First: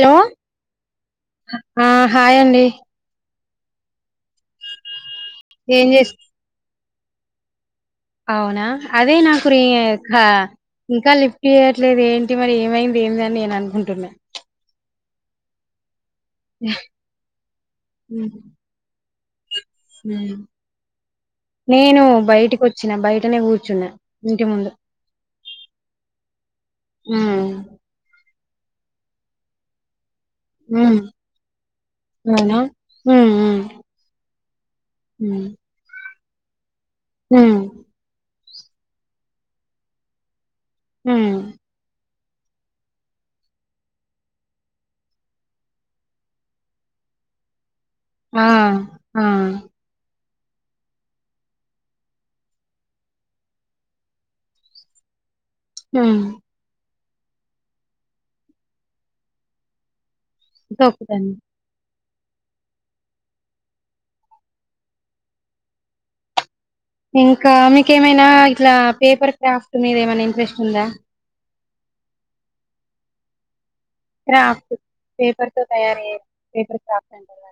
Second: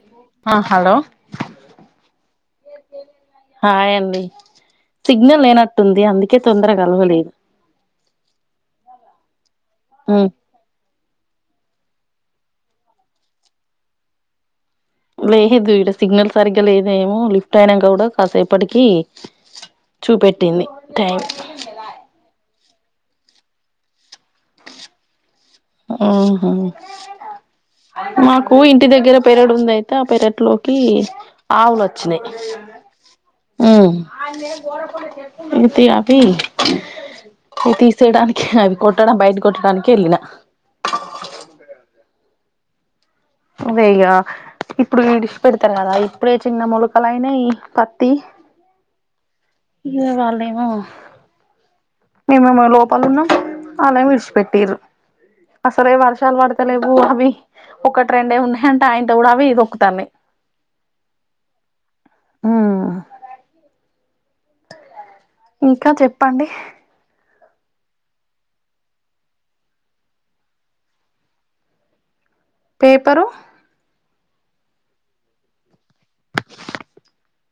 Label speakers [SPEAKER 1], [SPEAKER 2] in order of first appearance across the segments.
[SPEAKER 1] Hello
[SPEAKER 2] ఆ hello
[SPEAKER 1] ఆ hi అండి
[SPEAKER 2] హాయ్ అండి సిగ్నల్
[SPEAKER 1] ఏం
[SPEAKER 2] లేనట్టుంది
[SPEAKER 1] చేస్
[SPEAKER 2] అందుకే తొందరా కలవలేదు
[SPEAKER 1] అవునా అదే నాకు రేఖ ఇంకా లిఫ్ట్ చేయట్లేదు ఏంటి మరి ఏమైంది ఏమి అని నేను అనుకుంటున్నా
[SPEAKER 2] లేదు ఈడ సిగ్నల్ సరిగ్గా లేదేమో లిఫ్ట్ అయిననాంక కూడా
[SPEAKER 1] హ్మ్.
[SPEAKER 2] కాసేపటికి
[SPEAKER 1] హ్మ్.
[SPEAKER 2] చూపెట్టింది టైం
[SPEAKER 1] నేను బయటికి వచ్చిన బయటనే కూర్చున్నా ఇంటి ముందు
[SPEAKER 2] ఆహా
[SPEAKER 1] ఉమ్
[SPEAKER 2] మాకు ఇంటి దగ్గర పేరడు ఉంది అయి తే ఆ పెరట్లోకి
[SPEAKER 1] ఉమ్
[SPEAKER 2] ఆవులు వచ్చినాయి
[SPEAKER 1] ఉమ్మ్ ఉమ్మ్
[SPEAKER 2] ఉమ్ ఇనితే అవి
[SPEAKER 1] ఉమ్
[SPEAKER 2] అవి తి సేడానికి అవి కొట్టడం బయట కొట్టడానికి ఎళ్ళిన
[SPEAKER 1] ఉమ్మ్
[SPEAKER 2] ఒగే ఇగా ఇప్పుడు ఇడిసి పెడతారు కదా ఇప్పుడే చిన్న మొలకలయినాయి పత్తి
[SPEAKER 1] ఆ ఆ
[SPEAKER 2] ఇంగా వాళ్ళేమో మేమేమో లోపల ఉన్నాం అళ్లేమో ఇడిచిపెట్టిర్రు అసలే
[SPEAKER 1] ఉమ్
[SPEAKER 2] వర్షాలు పడు తాలేవు అవి ఒకటి రెండే ఉన్నాయి అంటే ఆయంతా కూడా అవి తొక్కుతన్నాయ్
[SPEAKER 1] తొక్కుతన్నా
[SPEAKER 2] ఆ ఇంకా చెప్పండి
[SPEAKER 1] ఇంకా మీకేమైనా ఇట్లా పేపర్ క్రాఫ్ట్ మీద ఏమన్నా ఇంట్రెస్ట్ ఉందా
[SPEAKER 2] పేపరు
[SPEAKER 1] క్రాఫ్ట్ పేపర్‌తో తయారయ్యే పేపర్ క్రాఫ్ట్ అంటారు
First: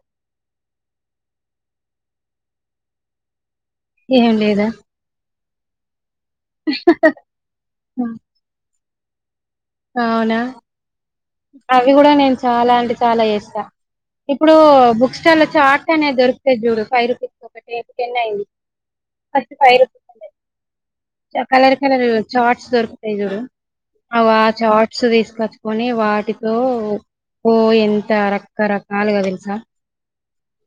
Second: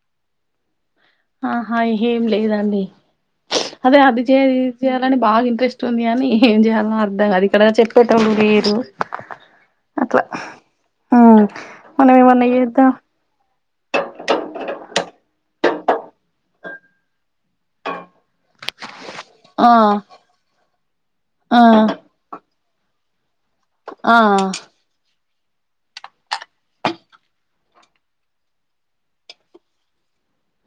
[SPEAKER 2] ఆహా ఏం లేదండి అదే అది
[SPEAKER 1] ఏం
[SPEAKER 2] చేయ ఇది
[SPEAKER 1] లేదా
[SPEAKER 2] చెయ లని బాగా ఇంట్రెస్ట్ ఉంది కాని ఏం చేయాల్నో అర్థం కాదు ఇక్కడ చెప్పేటోళ్లు లేరు అట్లా
[SPEAKER 1] అవునా
[SPEAKER 2] ఉమ్
[SPEAKER 1] అవి కూడా
[SPEAKER 2] మనం
[SPEAKER 1] నేను
[SPEAKER 2] ఏమన్నా
[SPEAKER 1] చాలా
[SPEAKER 2] చేద్దాం
[SPEAKER 1] అంటే చాలా చేస్తా ఇప్పుడు బుక్ స్టాల్లో చార్ట్ అనేది దొరుకుతాది చూడు ఫైవ్ రూపీస్‌కి ఒకటి టెన్ అయింది ఫస్ట్
[SPEAKER 2] ఆ
[SPEAKER 1] ఫైవ్ రూపీస్ ఉండే చ్చ కలర్ కలర్ చార్ట్స్ దొరుకుతాయి చూడు
[SPEAKER 2] ఆ
[SPEAKER 1] అ చార్ట్స్ తీసుకొచ్చుకొని వా టితో ఓ ఎంతా రకరకాలుగా తెలుసా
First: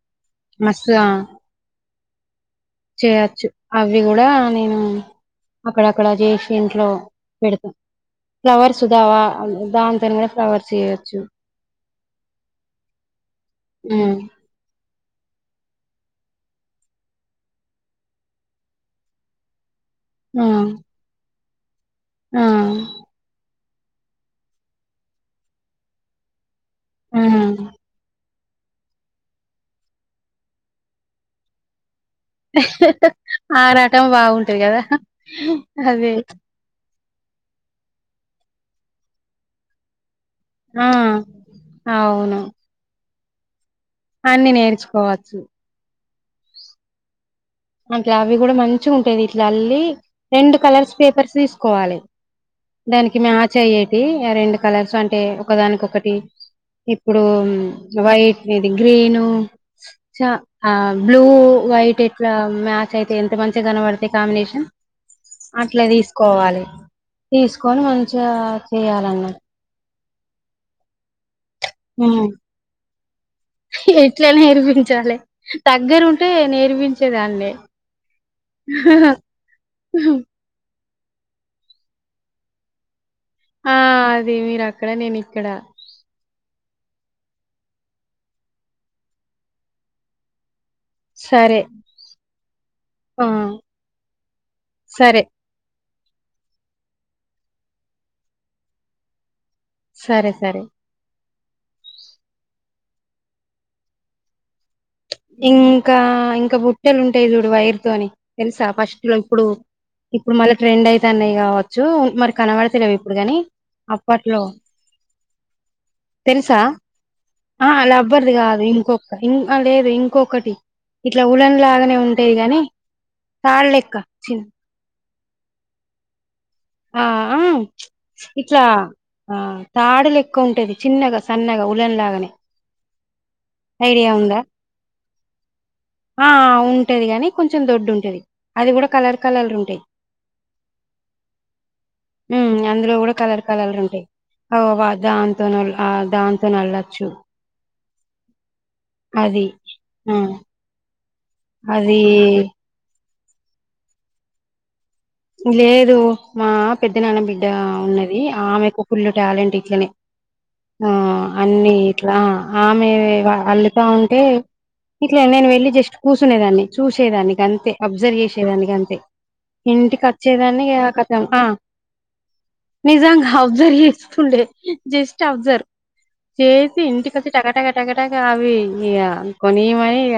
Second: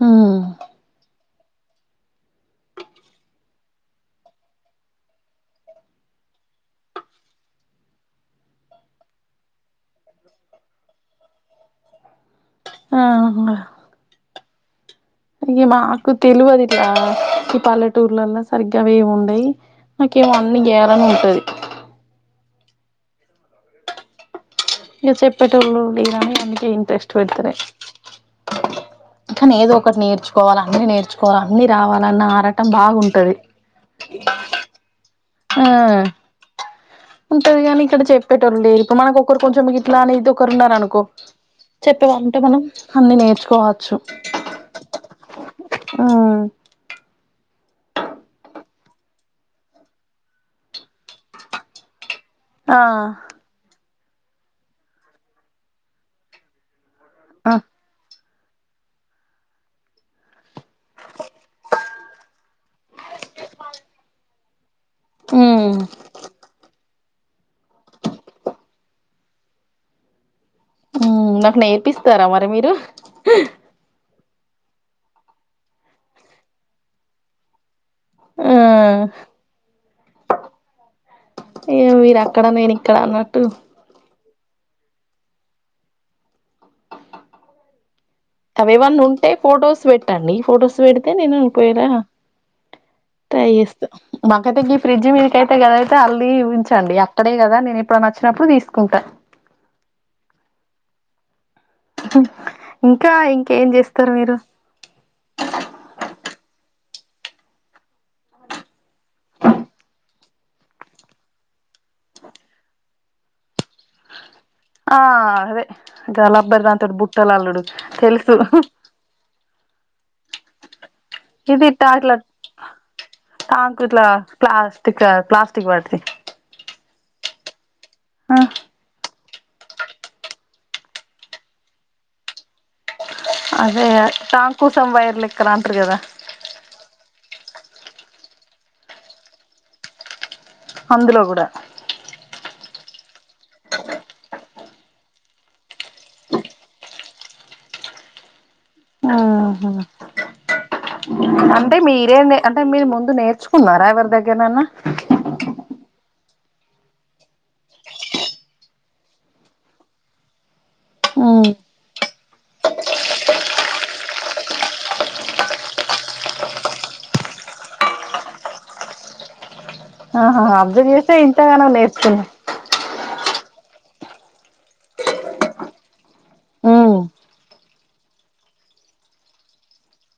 [SPEAKER 2] ఉమ్మ్
[SPEAKER 1] మస్తుగా చేయచ్చు అవి కూడా నేను అక్కడక్కడ చేసి ఇంట్లో పెడతా ఫ్లవర్స్‌ దావా దాంతోనే కూడా ఫ్లవర్స్ చేయొచ్చు
[SPEAKER 2] ఆహా
[SPEAKER 1] ఉమ్మ్
[SPEAKER 2] ఇంగ మాకు తెలువదు ఇట్లా ఈ పల్లెటూర్లలో సరిగ్గా అవేం ఉండయి నాకేమో
[SPEAKER 1] ఆ
[SPEAKER 2] అన్ని గేయ్యాలని ఉంటాది
[SPEAKER 1] ఆ
[SPEAKER 2] ఇకా చెప్పేటళ్లు ఉంది గానీ అందుకే ఇంట్రెస్ట్ పెడతాలే
[SPEAKER 1] హ్మ్
[SPEAKER 2] కానీ ఏదో ఒకటి నేర్చుకోవాలి అన్నీ నేర్చుకోవాలి అన్ని రావాలన్నా అ రాటం బాగుంటది
[SPEAKER 1] ఆ రకం బాగుంటది కదా
[SPEAKER 2] ఆ
[SPEAKER 1] అదే
[SPEAKER 2] ఉంటది కాని ఇక్కడ చెప్పేటోళ్లు ఉండే ఇప్పుడు మన ఒక్కొరు కొంచెం గి ఇలా అనే ఇది ఒకరు ఉన్నారు
[SPEAKER 1] ఆ
[SPEAKER 2] అనుకో చెప్పే
[SPEAKER 1] అవును
[SPEAKER 2] వాళ్ళంటే మనం అన్ని నేర్చుకోవచ్చు
[SPEAKER 1] అన్ని నేర్చుకోవచ్చు
[SPEAKER 2] ఆ
[SPEAKER 1] అట్లా అవి కూడా మంచిగా ఉంటాది ఇట్లా అల్లీ రెండు కలర్స్ పేపర్స్ తీసుకోవాలి
[SPEAKER 2] ఆ
[SPEAKER 1] దానికి మ్యాచ్ అయ్యేటి రెండు కలర్స్ అంటే ఒకదానికి ఒకటి ఇప్పుడు
[SPEAKER 2] ఆ
[SPEAKER 1] వైట్ ఇది గ్రీను చా ఆ బ్లూ వైట్ ఇట్లా మ్యాచ్ అయితే ఎంత మంచి కనపడతా కాంబినేషన్
[SPEAKER 2] ఉమ్
[SPEAKER 1] అట్లే తీసుకోవాలి తీసుకొని మంచిగా చేయాలన్నారు
[SPEAKER 2] ఉమ్ నాకు
[SPEAKER 1] హ్మ్
[SPEAKER 2] నేర్పిస్తారా మరి మీరు
[SPEAKER 1] ఎట్లా నేర్పించాలి దగ్గర ఉంటే నేర్పించేదానే
[SPEAKER 2] ఆ ఇక మీరు అక్కడ నేను ఇక్కడ అన్నట్టు
[SPEAKER 1] ఆ అదే మీరు అక్కడ నేను ఇక్కడ
[SPEAKER 2] అవేవన్న ఉంటే ఫొటోస్ పెట్టండి ఫొటోస్ పెడితే అయితే నేను
[SPEAKER 1] సరే
[SPEAKER 2] ఒకవేళ
[SPEAKER 1] ఆ
[SPEAKER 2] ట్రై చేస్తాను నాకైతే ఈ ఫ్రిడ్జ్
[SPEAKER 1] సరే
[SPEAKER 2] మీదకే అకద అయితే అల్ కి ఉంచండి అక్కడే కదా నేను ఇప్పుడనా వచ్చినప్పుడు తీసుకుంటా
[SPEAKER 1] సరే సరే
[SPEAKER 2] ఇంకా ఇంకేం చేస్తారు మీరు
[SPEAKER 1] ఇంకా ఇంక బుట్టెలు ఉంటాయి చూడు వైరుతొని తెలుసా ఫస్ట్ లో ఇప్పుడు ఇప్పుడు మళ్ళీ ట్రెండ్ అయితున్నాయి కావచ్చు మరి కనబడతలేవు ఇప్పుడు కాని అప్పట్లో
[SPEAKER 2] ఆ అదే గా
[SPEAKER 1] తెలుసా
[SPEAKER 2] లబ్బర్ దాంతోన్ బు
[SPEAKER 1] ఆ అలా రబ్బర్ది కాదు ఇంకొక ఇంకా లేదు ఇంకొకటి ఇట్లా ఉలన్ లాగానే ఉంటాయి గాని తాళ్ళ
[SPEAKER 2] తకు
[SPEAKER 1] లెక్క
[SPEAKER 2] ఇట్లా
[SPEAKER 1] చి
[SPEAKER 2] ప్లాస్టిక్ ప్లాస్టిక్ వాటిది
[SPEAKER 1] ఆ ఉ
[SPEAKER 2] ఆ
[SPEAKER 1] ఇట్లా ఆ తాడు లెక్క ఉంటాది చిన్నగా సన్నగా ఉల్లన్ లాగానే
[SPEAKER 2] అదే
[SPEAKER 1] ఐడియా ఉందా
[SPEAKER 2] టంకుసం వైర్ లెక్కర్ అంటారు కదా
[SPEAKER 1] ఆ ఉంటది గానీ కొంచెం దొడ్డు ఉంటుది అది కూడా కలర్ కలర్ ఉంటాది
[SPEAKER 2] అందులో కూడా
[SPEAKER 1] ఉమ్ అందులో కూడా కలర్ కలర్ ఉంటాయి ఓ ఆ దాంతో న ఆ దాంతో న అళ్ళొచ్చు అది
[SPEAKER 2] ఆహా
[SPEAKER 1] ఆ
[SPEAKER 2] అంటే
[SPEAKER 1] అది
[SPEAKER 2] మీరే అంటే మీరు ముందు నేర్చుకున్నారా ఎవరి దగ్గరనన్నా
[SPEAKER 1] లేదు మా పెద్ద నాన్న బిడ్డ ఉన్నది ఆమెకు ఫుల్ టాలెంట్ ఇట్లనే ఆ అన్ని ఇట్లా ఆమె అల్లుతా ఉంటే ఇట్లా నేను వెళ్లి జస్ట్ కూసునే దాన్ని చూసేదాని గంతే అబ్జర్వ్ చేసేదానికి అంతే ఇంటికి
[SPEAKER 2] ఆహా
[SPEAKER 1] వచ్చేదాన్ని ఇగ
[SPEAKER 2] అబ్జర్వ్ చేస్తే
[SPEAKER 1] కతం ఆ
[SPEAKER 2] ఇంతగానం నేర్చుకున్నా
[SPEAKER 1] నిజంగా అబ్జర్వ్ చేస్తూ ఉండే జస్ట్ అబ్జర్వ్ చేసి ఇంటికొచ్చి టకా టకా టకా టాక అవి ఇ కొని మరి ఇగ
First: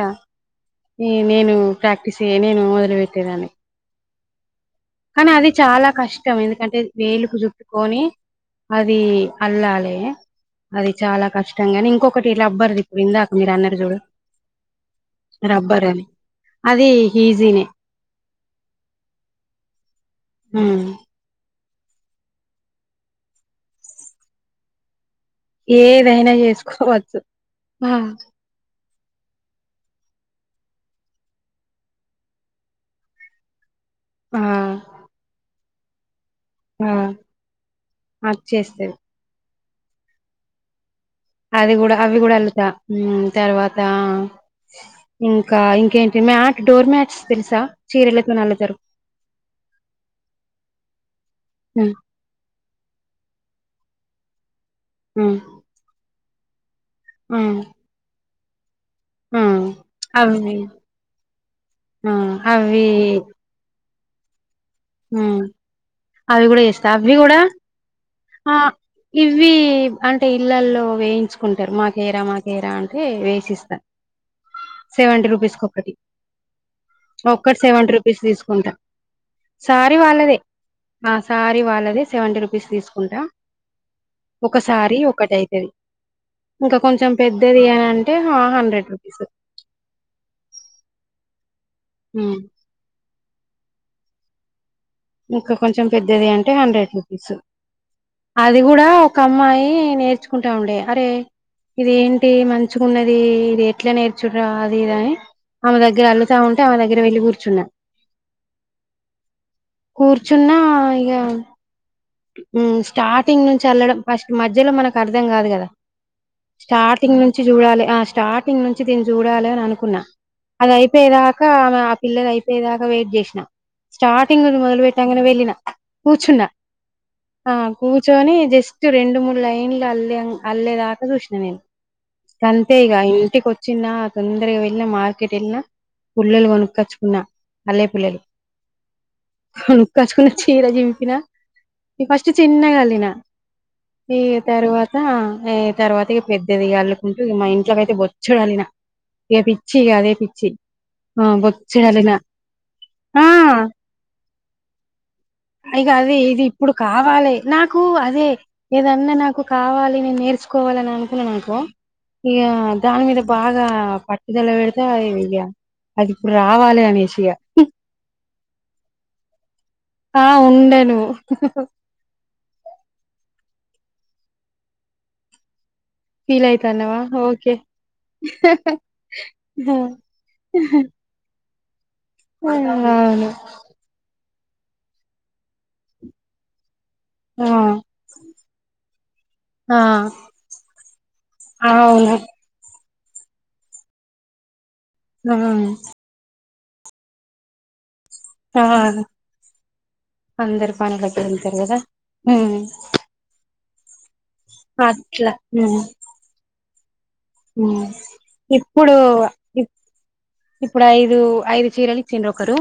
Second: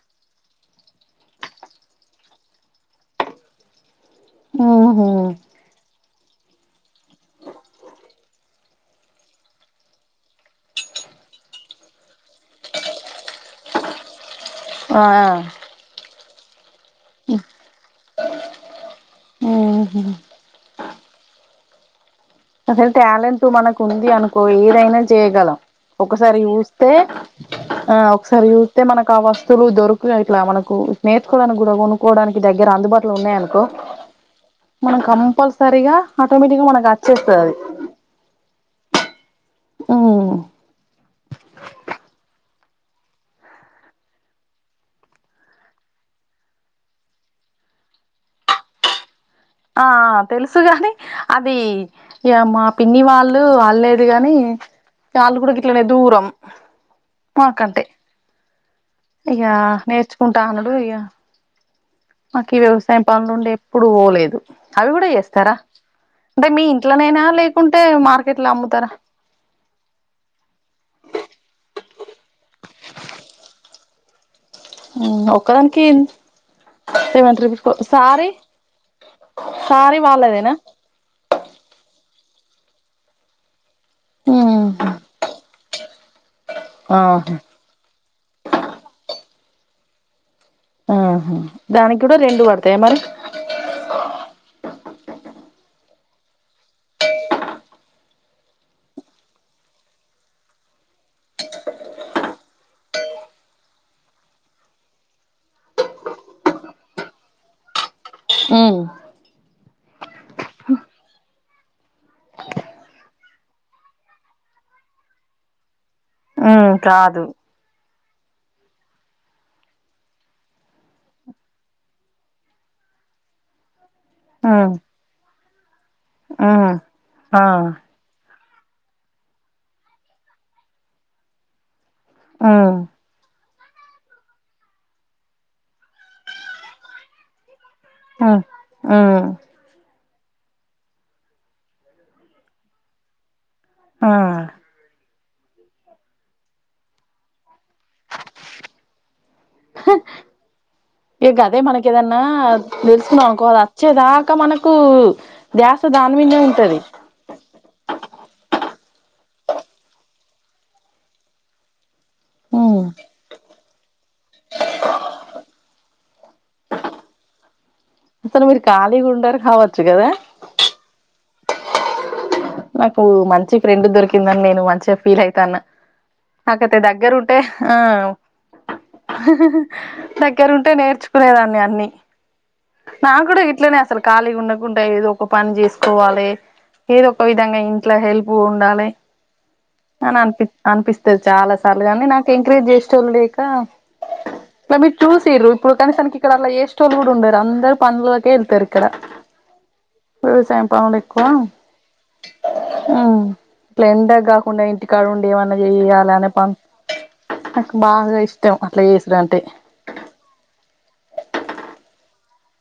[SPEAKER 1] ఈ నేను ప్రాక్టీస్య నేను మొదలు పెట్టేదాన్ని
[SPEAKER 2] ఉహు
[SPEAKER 1] కానీ అది చాలా కష్టం ఎందుకంటే వేలుకు చుట్టుకొని అది అల్లాలే అది చాలా కష్టంగాని ఇంకొకటి ఇలా లబ్బర్ది ఇప్పుడు ఇందాక మీరు అన్నారు చూడు
[SPEAKER 2] ఆ
[SPEAKER 1] రబ్బరా అది ఈజీనే
[SPEAKER 2] ఉహు
[SPEAKER 1] ఉ
[SPEAKER 2] అస్సలు టాలెంట్ మనకు ఉంది అనుకో ఏదైనా చేయగలం
[SPEAKER 1] ఏదైనా
[SPEAKER 2] ఒకసారి ఊస్తే
[SPEAKER 1] చేసుకోవచ్చు
[SPEAKER 2] ఆ ఒకసారి ఉ తే మనకు ఆ వస్తువులు దొరకు ఇట్లా మనకు నేర్చుకోవడానికి కూడా కొనుక్కోవడానికి దగ్గర అందుబాటులో ఉన్నాయనుకో
[SPEAKER 1] ఆ
[SPEAKER 2] మనం కంపల్సరిగా ఆటోమేటిగ
[SPEAKER 1] ఆ అది చేస్తారు
[SPEAKER 2] ఉ
[SPEAKER 1] అది కూడా అవి కూడా ఎల్తా ఉ తర్వాత ఇంకా ఇంకేంటి మ్యాట్ డోర్ మ్యాట్స్ తెలుసా చీరలతోని అల్లుతారు
[SPEAKER 2] ఆ తెలుసుగాని అది
[SPEAKER 1] మ్మ్
[SPEAKER 2] ఇగ మా పిన్ని వాళ్ళు అల్లేదు గాని
[SPEAKER 1] మ్మ్
[SPEAKER 2] వాళ్ళు కూడా ఇట్లనే దూరం
[SPEAKER 1] మ్మ్
[SPEAKER 2] మాకంటే ఇగా
[SPEAKER 1] మ్మ్
[SPEAKER 2] నేర్చుకుంటా
[SPEAKER 1] అవి
[SPEAKER 2] అనడు ఇక
[SPEAKER 1] ఆ
[SPEAKER 2] మాకు ఈ
[SPEAKER 1] అవి
[SPEAKER 2] వ్యవసాయం పనులు ఉండే ఇప్పుడు పోలేదు అవి కూడా
[SPEAKER 1] మ్మ్
[SPEAKER 2] చేస్తారా
[SPEAKER 1] అవి
[SPEAKER 2] అంటే
[SPEAKER 1] కూడా
[SPEAKER 2] మీ
[SPEAKER 1] చేస్తా అవి
[SPEAKER 2] ఇంట్లోనేనా
[SPEAKER 1] కూడా
[SPEAKER 2] లేకున్ టే మార్కెట్లో
[SPEAKER 1] ఆ
[SPEAKER 2] అమ్ముతారా
[SPEAKER 1] ఇవి అంటే ఇళ్లల్లో వేయించుకుంటరు మాకేరా మాకేరా అంటే వేసిస్తా సెవెంటీ రుపీస్కి
[SPEAKER 2] ఒక్కదానికి
[SPEAKER 1] ఒక్కటి
[SPEAKER 2] సెవెంటీ
[SPEAKER 1] ఒక్కటి
[SPEAKER 2] రూపీస్
[SPEAKER 1] సెవెంటి రూపీస్
[SPEAKER 2] సారీ
[SPEAKER 1] తీసుకుంటా సారీ వాళ్ళదే ఆ శారీ వాళ్ళది సెవెంటీ రూపీస్ తీసుకుంటా ఒకసారీ ఒకటైతది ఇంకా కొంచెం
[SPEAKER 2] ఆహా
[SPEAKER 1] పెద్దది అని అంటే హండ్రెడ్ రూపీస్
[SPEAKER 2] ఆహ దానికి కూడా
[SPEAKER 1] ఉమ్.
[SPEAKER 2] రెండు వడతాయ మరి
[SPEAKER 1] ఇంకా కొంచెం పెద్దది అంటే హండ్రెడ్ రూపీస్ అది కూడా ఒక అమ్మాయి నేర్చుకుంటా ఉండే అరే ఇది ఏంటి మంచిగా ఉన్నది ఇది ఎట్లా నేర్చుడురా అది ఇది అని ఆమె దగ్గర అల్లుతా ఉంటే ఆమె దగ్గర వెళ్లి కూర్చున్న
[SPEAKER 2] ఉ
[SPEAKER 1] కూర్చున్నా ఇగ ఉ స్టార్టింగ్ నుంచి అల్లడం ఫస్ట్ మధ్యలో మనకు అర్ధం కాదు కదా స్టార్టింగ్
[SPEAKER 2] కాదు
[SPEAKER 1] నుంచి చూడాలి ఆ స్టార్టింగ్ నుంచి దిన్ని చూడాలి అని అనుకున్నా అది అయిపోయేదాకా ఆమె ఆ పిల్లలు అయిపోయేదాకా వెయిట్ చేసినా స్టార్ట్ టింగ్ మొదలు పెట్టినాక వెళ్ళిన కూచున్న ఆ కూ చోని జస్ట్ రెండు మూడు లైన్లు అల్లే అల్లేదాకా చూసినాను నేను
[SPEAKER 2] ఆ
[SPEAKER 1] గంతే ఇగ ఇంటికి చిన్న తొందరగా వెళ్ళిన మార్కెట్ వెళ్ళిన పుల్లలు కొనుక్కొచ్చుకున్నా అల్లె పుల్లె
[SPEAKER 2] ఉ
[SPEAKER 1] కొనుక్కోచుకున్న చీర చింపిన ఫస్ట్ చిన్నగల్లిన
[SPEAKER 2] ఆ
[SPEAKER 1] ఏ తరువా త ఏ తర్వాత ఇగ పెద్దది అల్లుకుంటూ మా ఇంట్లోకి అయితే బొచ్చుడల్లిన ఏది
[SPEAKER 2] ఇగ గదే
[SPEAKER 1] బొచ్చడలిన
[SPEAKER 2] మనకేదన్నా
[SPEAKER 1] ఆ
[SPEAKER 2] తెల్సుకున్నామనుకో అద్ అ చ్చేదాకా మనకూ
[SPEAKER 1] ఇగ అది ఇది ఇప్పుడు కావాలె నాకు అదే ఏదన్న నాకు కావాలి నేన్ నేర్చుకోవాలన్ అనుకున్న అనుకో ఇగా
[SPEAKER 2] హ్మ్
[SPEAKER 1] దాని మీద బాగా పట్ టుదల పెడితే అయి అది ఇప్పుడ్ రావాలి అనేసిగా
[SPEAKER 2] అసల్ మీరు ఖాళీగుండర్ కావచ్చు గదా
[SPEAKER 1] ఆ ఉండను.
[SPEAKER 2] నాకు మంచి ఫ్రెండ్ దొరికిందన్ నేను మంచిగా ఫీల్ అయితాన్న.
[SPEAKER 1] ఫీల్
[SPEAKER 2] నాకైతే
[SPEAKER 1] అయితాన్నవా
[SPEAKER 2] దగ్గరుంటే
[SPEAKER 1] ఓకే
[SPEAKER 2] ఆ దగ్గరంటే నేర్చ్ కునేదాన్ని అన్ని నాక్
[SPEAKER 1] అవును
[SPEAKER 2] కూడా ఇట్లనే అసల్ ఖాళీగుండకుంట ఏదో ఒక పన్ చేస్కోవాలే ఏదో ఒక
[SPEAKER 1] ఆ
[SPEAKER 2] విధంగా ఇంట్ల హెల్ప్ ఉండాలె. అన్
[SPEAKER 1] ఆ
[SPEAKER 2] అన్పిస్ అనిపిస్తది చాలా సార్లుగని
[SPEAKER 1] అవును
[SPEAKER 2] నాక్ ఎంకరేజ్ జేసేటోళ్ళు లేక మర్ మీర్ చూసిరు ఇప్పుడు కని తనకిక్కడ అట్ల చే సేటోళ్ళు గుడ ఉండర్ అందర్ పన్లోకే
[SPEAKER 1] ఆ ఆ
[SPEAKER 2] ఎళ్తర్ ఇక్కడ వ్యవసాయం
[SPEAKER 1] అందరు
[SPEAKER 2] పనుల్ ఎక్కువ
[SPEAKER 1] పనులకెళ్తారు కదా ఉమ్
[SPEAKER 2] ఇట్ల ఎండక్ కాకుండా ఇంటికాడుండి
[SPEAKER 1] అట్లా
[SPEAKER 2] ఏమన్న
[SPEAKER 1] ఉమ్
[SPEAKER 2] చెయ్యాలనే పన్ నాకు
[SPEAKER 1] ఉమ్
[SPEAKER 2] బాగా ఇష్టం అట్ల చేసుడంటే
[SPEAKER 1] ఇప్పుడ్ ఐదు ఐదు చీరల్ ఇచ్చింర్ ఒకరు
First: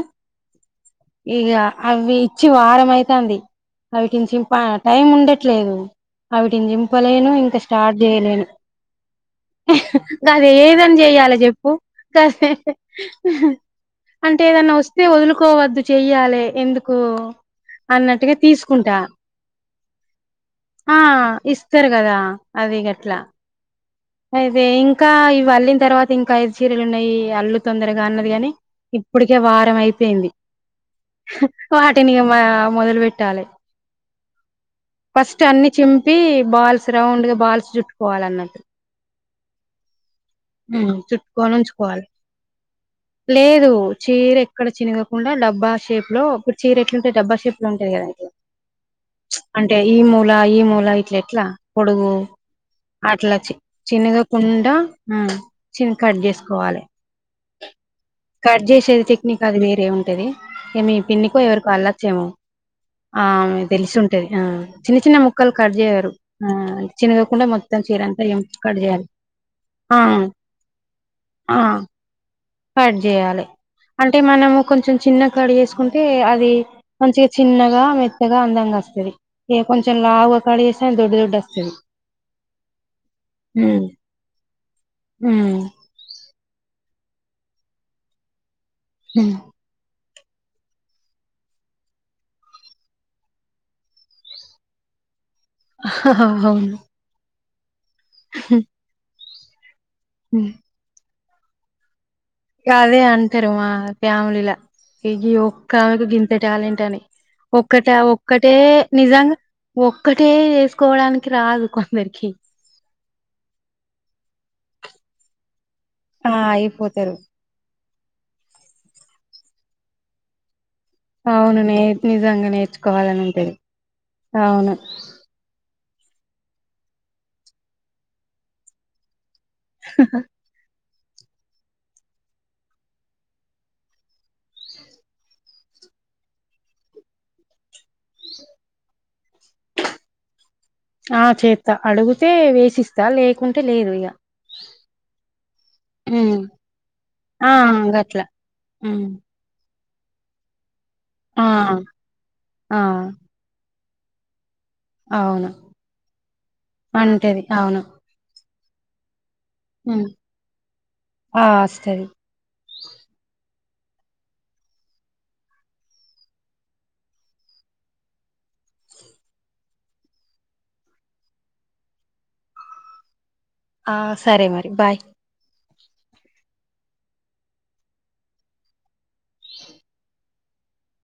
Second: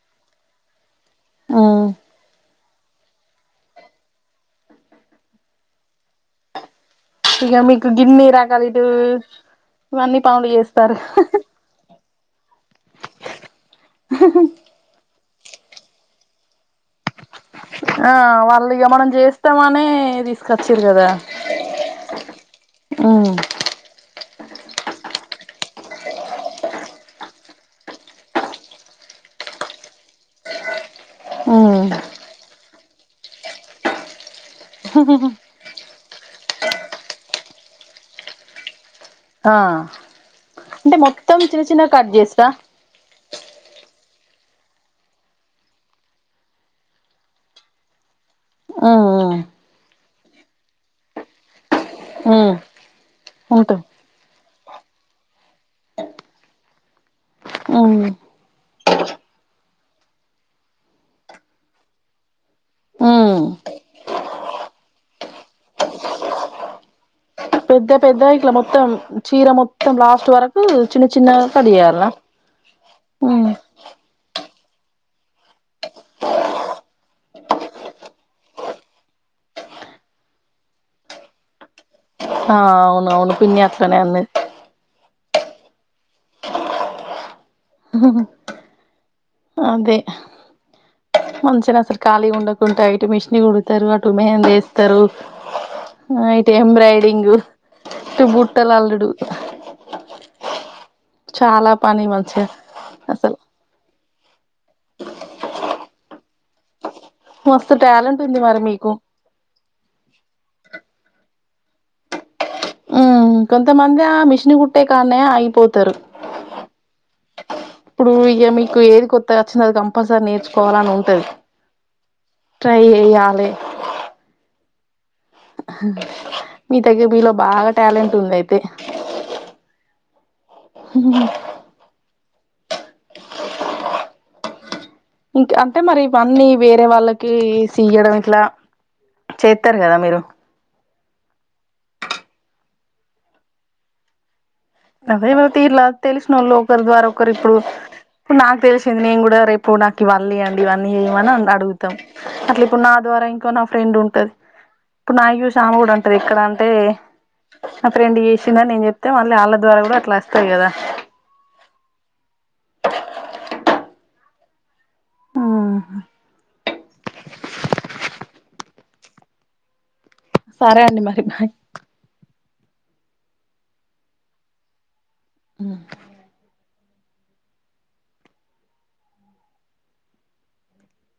[SPEAKER 1] ఇగ
[SPEAKER 2] ఉమ్
[SPEAKER 1] అవి ఇచ్ చి వారం అయి తాంది అవీటిన్ చచింపా టైం ఉండట్లేదు అవీటిన్ చిం ప లేను ఇంకా స్టార్ట్ చేయలేను.
[SPEAKER 2] ఊ
[SPEAKER 1] గాదు ఏదన్ చెయ్యాలె జెప్పు అంటే ఏదన్నా వస్తే వదులుకోవద్దు చెయ్యాలే ఎందుకో
[SPEAKER 2] ఆ
[SPEAKER 1] అన్నట్టుగా
[SPEAKER 2] వాళ్ళు ఇగ
[SPEAKER 1] తీస్కుంట
[SPEAKER 2] మనం చేస్తామనే తీసుకొచ్చిర్రు
[SPEAKER 1] ఆ
[SPEAKER 2] కదా
[SPEAKER 1] ఇస్తర్ గదా అవి గట్లా
[SPEAKER 2] ఉమ్
[SPEAKER 1] అయితే ఇంకా ఇవళ్లిన్ తర్వాత ఇంక ఐదు చీరలున్నయి అల్లు తొందర్గ అన్నది గని ఇప్పటికే వారం అయిపోయింది.
[SPEAKER 2] ఉమ్
[SPEAKER 1] వాటిని ఇగ మా మొదల్ పెట్టాలె ఫస్ట్ అన్ని చింపి బాల్స్ రౌండ్గ బాల్స్ జుట్టుకోవాలన్నట్టు.
[SPEAKER 2] ఆ అంటే మొత్తం
[SPEAKER 1] చుట్టుకొని
[SPEAKER 2] చిన్న చిన్న
[SPEAKER 1] ఉంచుకోవాలి
[SPEAKER 2] కట్ చేసుడ
[SPEAKER 1] లేదు చీర ఎక్కడ చినగకుండా డబ్బా షేప్లో ఇప్పుడ్ చీర ఎట్లుంటద్ డబ్బా షేప్లో ఉంటది గదా అంటే ఈ మూల ఈ మూల ఇట్లెట్లా పొడుగు అట్ల చి
[SPEAKER 2] ఉంటాయి
[SPEAKER 1] చినగకుండ చిన్ కట్ జేస్కోవాలె. కట్ జేసేది టెక్నిక్ అది వేరే ఉంటది. ఏ మీ పిన్నికో ఎవరికో అళ్ళచ్చేమో ఆమె తెలిసి ఉంటది ఆ చిన్న చిన్న ముక్కల్ కట్ జేయరు ఆ చిన్న కుంటే మొత్తం
[SPEAKER 2] పెద్ద
[SPEAKER 1] చీరంత
[SPEAKER 2] పెద్ద
[SPEAKER 1] ఏం
[SPEAKER 2] ఇట్లా
[SPEAKER 1] కట్
[SPEAKER 2] మొత్తం
[SPEAKER 1] చేయాలి.
[SPEAKER 2] చీర మొత్తం
[SPEAKER 1] ఆ
[SPEAKER 2] లాస్ట్ వరకు చిన్న చిన్నగ
[SPEAKER 1] ఆ
[SPEAKER 2] కట్ చేయాల్న
[SPEAKER 1] కట్ జేయాలె అంటే మనము కొంచం చిన్నగ కట్ చేస్కుంటే అది మంచిగ చిన్నగా, మెత్తగా అందంగస్తది. ఇగ కొంచం లావుగ కట్ చేసిన అది దొడ్డు దొడ్డు అస్తది.
[SPEAKER 2] ఆ అవునవును పిన్ని అట్లనే అన్నది.
[SPEAKER 1] హమ్
[SPEAKER 2] ఆ
[SPEAKER 1] హ
[SPEAKER 2] అదే మంచిగరాస్తరు కాళీ ఉండకుంట యిటు మిష్ని కుడతరు అటు మెహందీ యేస్తరు ఆ ఇటు
[SPEAKER 1] అవును
[SPEAKER 2] ఎబ్రయిడింగ్ ఇటు బుట్టలల్లుడు
[SPEAKER 1] హ
[SPEAKER 2] చాలా పని మంచ్
[SPEAKER 1] గదే అంటరు మా ఫ్యామిలీలా ఇ గి ఒక్కమెకు గింత టాలెంట్ అని
[SPEAKER 2] మస్తు
[SPEAKER 1] ఒక్కట
[SPEAKER 2] టాలెంట్ ఉంది
[SPEAKER 1] ఒక్కటే
[SPEAKER 2] మరి మీకు
[SPEAKER 1] నిజంగా ఒక్కటే చేసుకోవడానికి రాదు కొందరికి
[SPEAKER 2] ఉమ్ కొంతమంద మిషన్ కుట్టే కానే ఆగిపోతరు
[SPEAKER 1] ఆ అయిపోతరు
[SPEAKER 2] ఇప్పుడు ఇగ మీకు ఏది కొత్తగా వచ్చిందో అది కంపల్సరీ నేర్చుకోవాలని ఉన్
[SPEAKER 1] అవును నే నిజంగా నేర్చుకోవాలని
[SPEAKER 2] చేయాలి
[SPEAKER 1] ఉంటది అవును
[SPEAKER 2] మీ తగ మీలో బాగా టాలెంట్ ఉందయితే హ ఇంకా అంటే మరి ఇవన్నీ వేరే వాళ్ళకి సెయ్యడం ఇట్లా చేతరు కదా మీరు
[SPEAKER 1] ఆ చేత అడుగితే వేసిస్తా లేకుంటే లేరు ఇగ
[SPEAKER 2] అవేవవ్ తీర్లా
[SPEAKER 1] ఉమ్
[SPEAKER 2] తెల్సినోళ్ళు ఒకర్ ద్వారా
[SPEAKER 1] ఆ
[SPEAKER 2] ఒకరిప్పుడు
[SPEAKER 1] గట్లా
[SPEAKER 2] ఇప్పుడు నాక్ తెల్సింది
[SPEAKER 1] హ్మ్
[SPEAKER 2] నేన్ కూడా రే ఇప్పుడు నాకు ఇవళీయంండి ఇవన్నీ ఇవని
[SPEAKER 1] ఆ
[SPEAKER 2] అడుగుతాం అట్లా
[SPEAKER 1] ఆ
[SPEAKER 2] ఇప్పుడు నా ద్వారా ఇం ఇక్కడ నా ఫ్రెండ్ ఉంటది ఇప్పుడు
[SPEAKER 1] అవును
[SPEAKER 2] నాయ్చూసి ఆమ్ కూడా అంటది ఎక్కడ అంటే
[SPEAKER 1] అంటది అవును
[SPEAKER 2] ఫ్రెండ్ చేసిందన్ నేన్ చెప్తే మళ్ళీ వాళ్ళ ద్వారా కూడా
[SPEAKER 1] హ్మ్
[SPEAKER 2] అట్ల అస్తాయ్ కదా
[SPEAKER 1] ఆ వస్తయ్
[SPEAKER 2] హ్మ్ సరే అండి మరి బాయ్
[SPEAKER 1] ఆ సరే మరి బాయ్
[SPEAKER 2] ఆ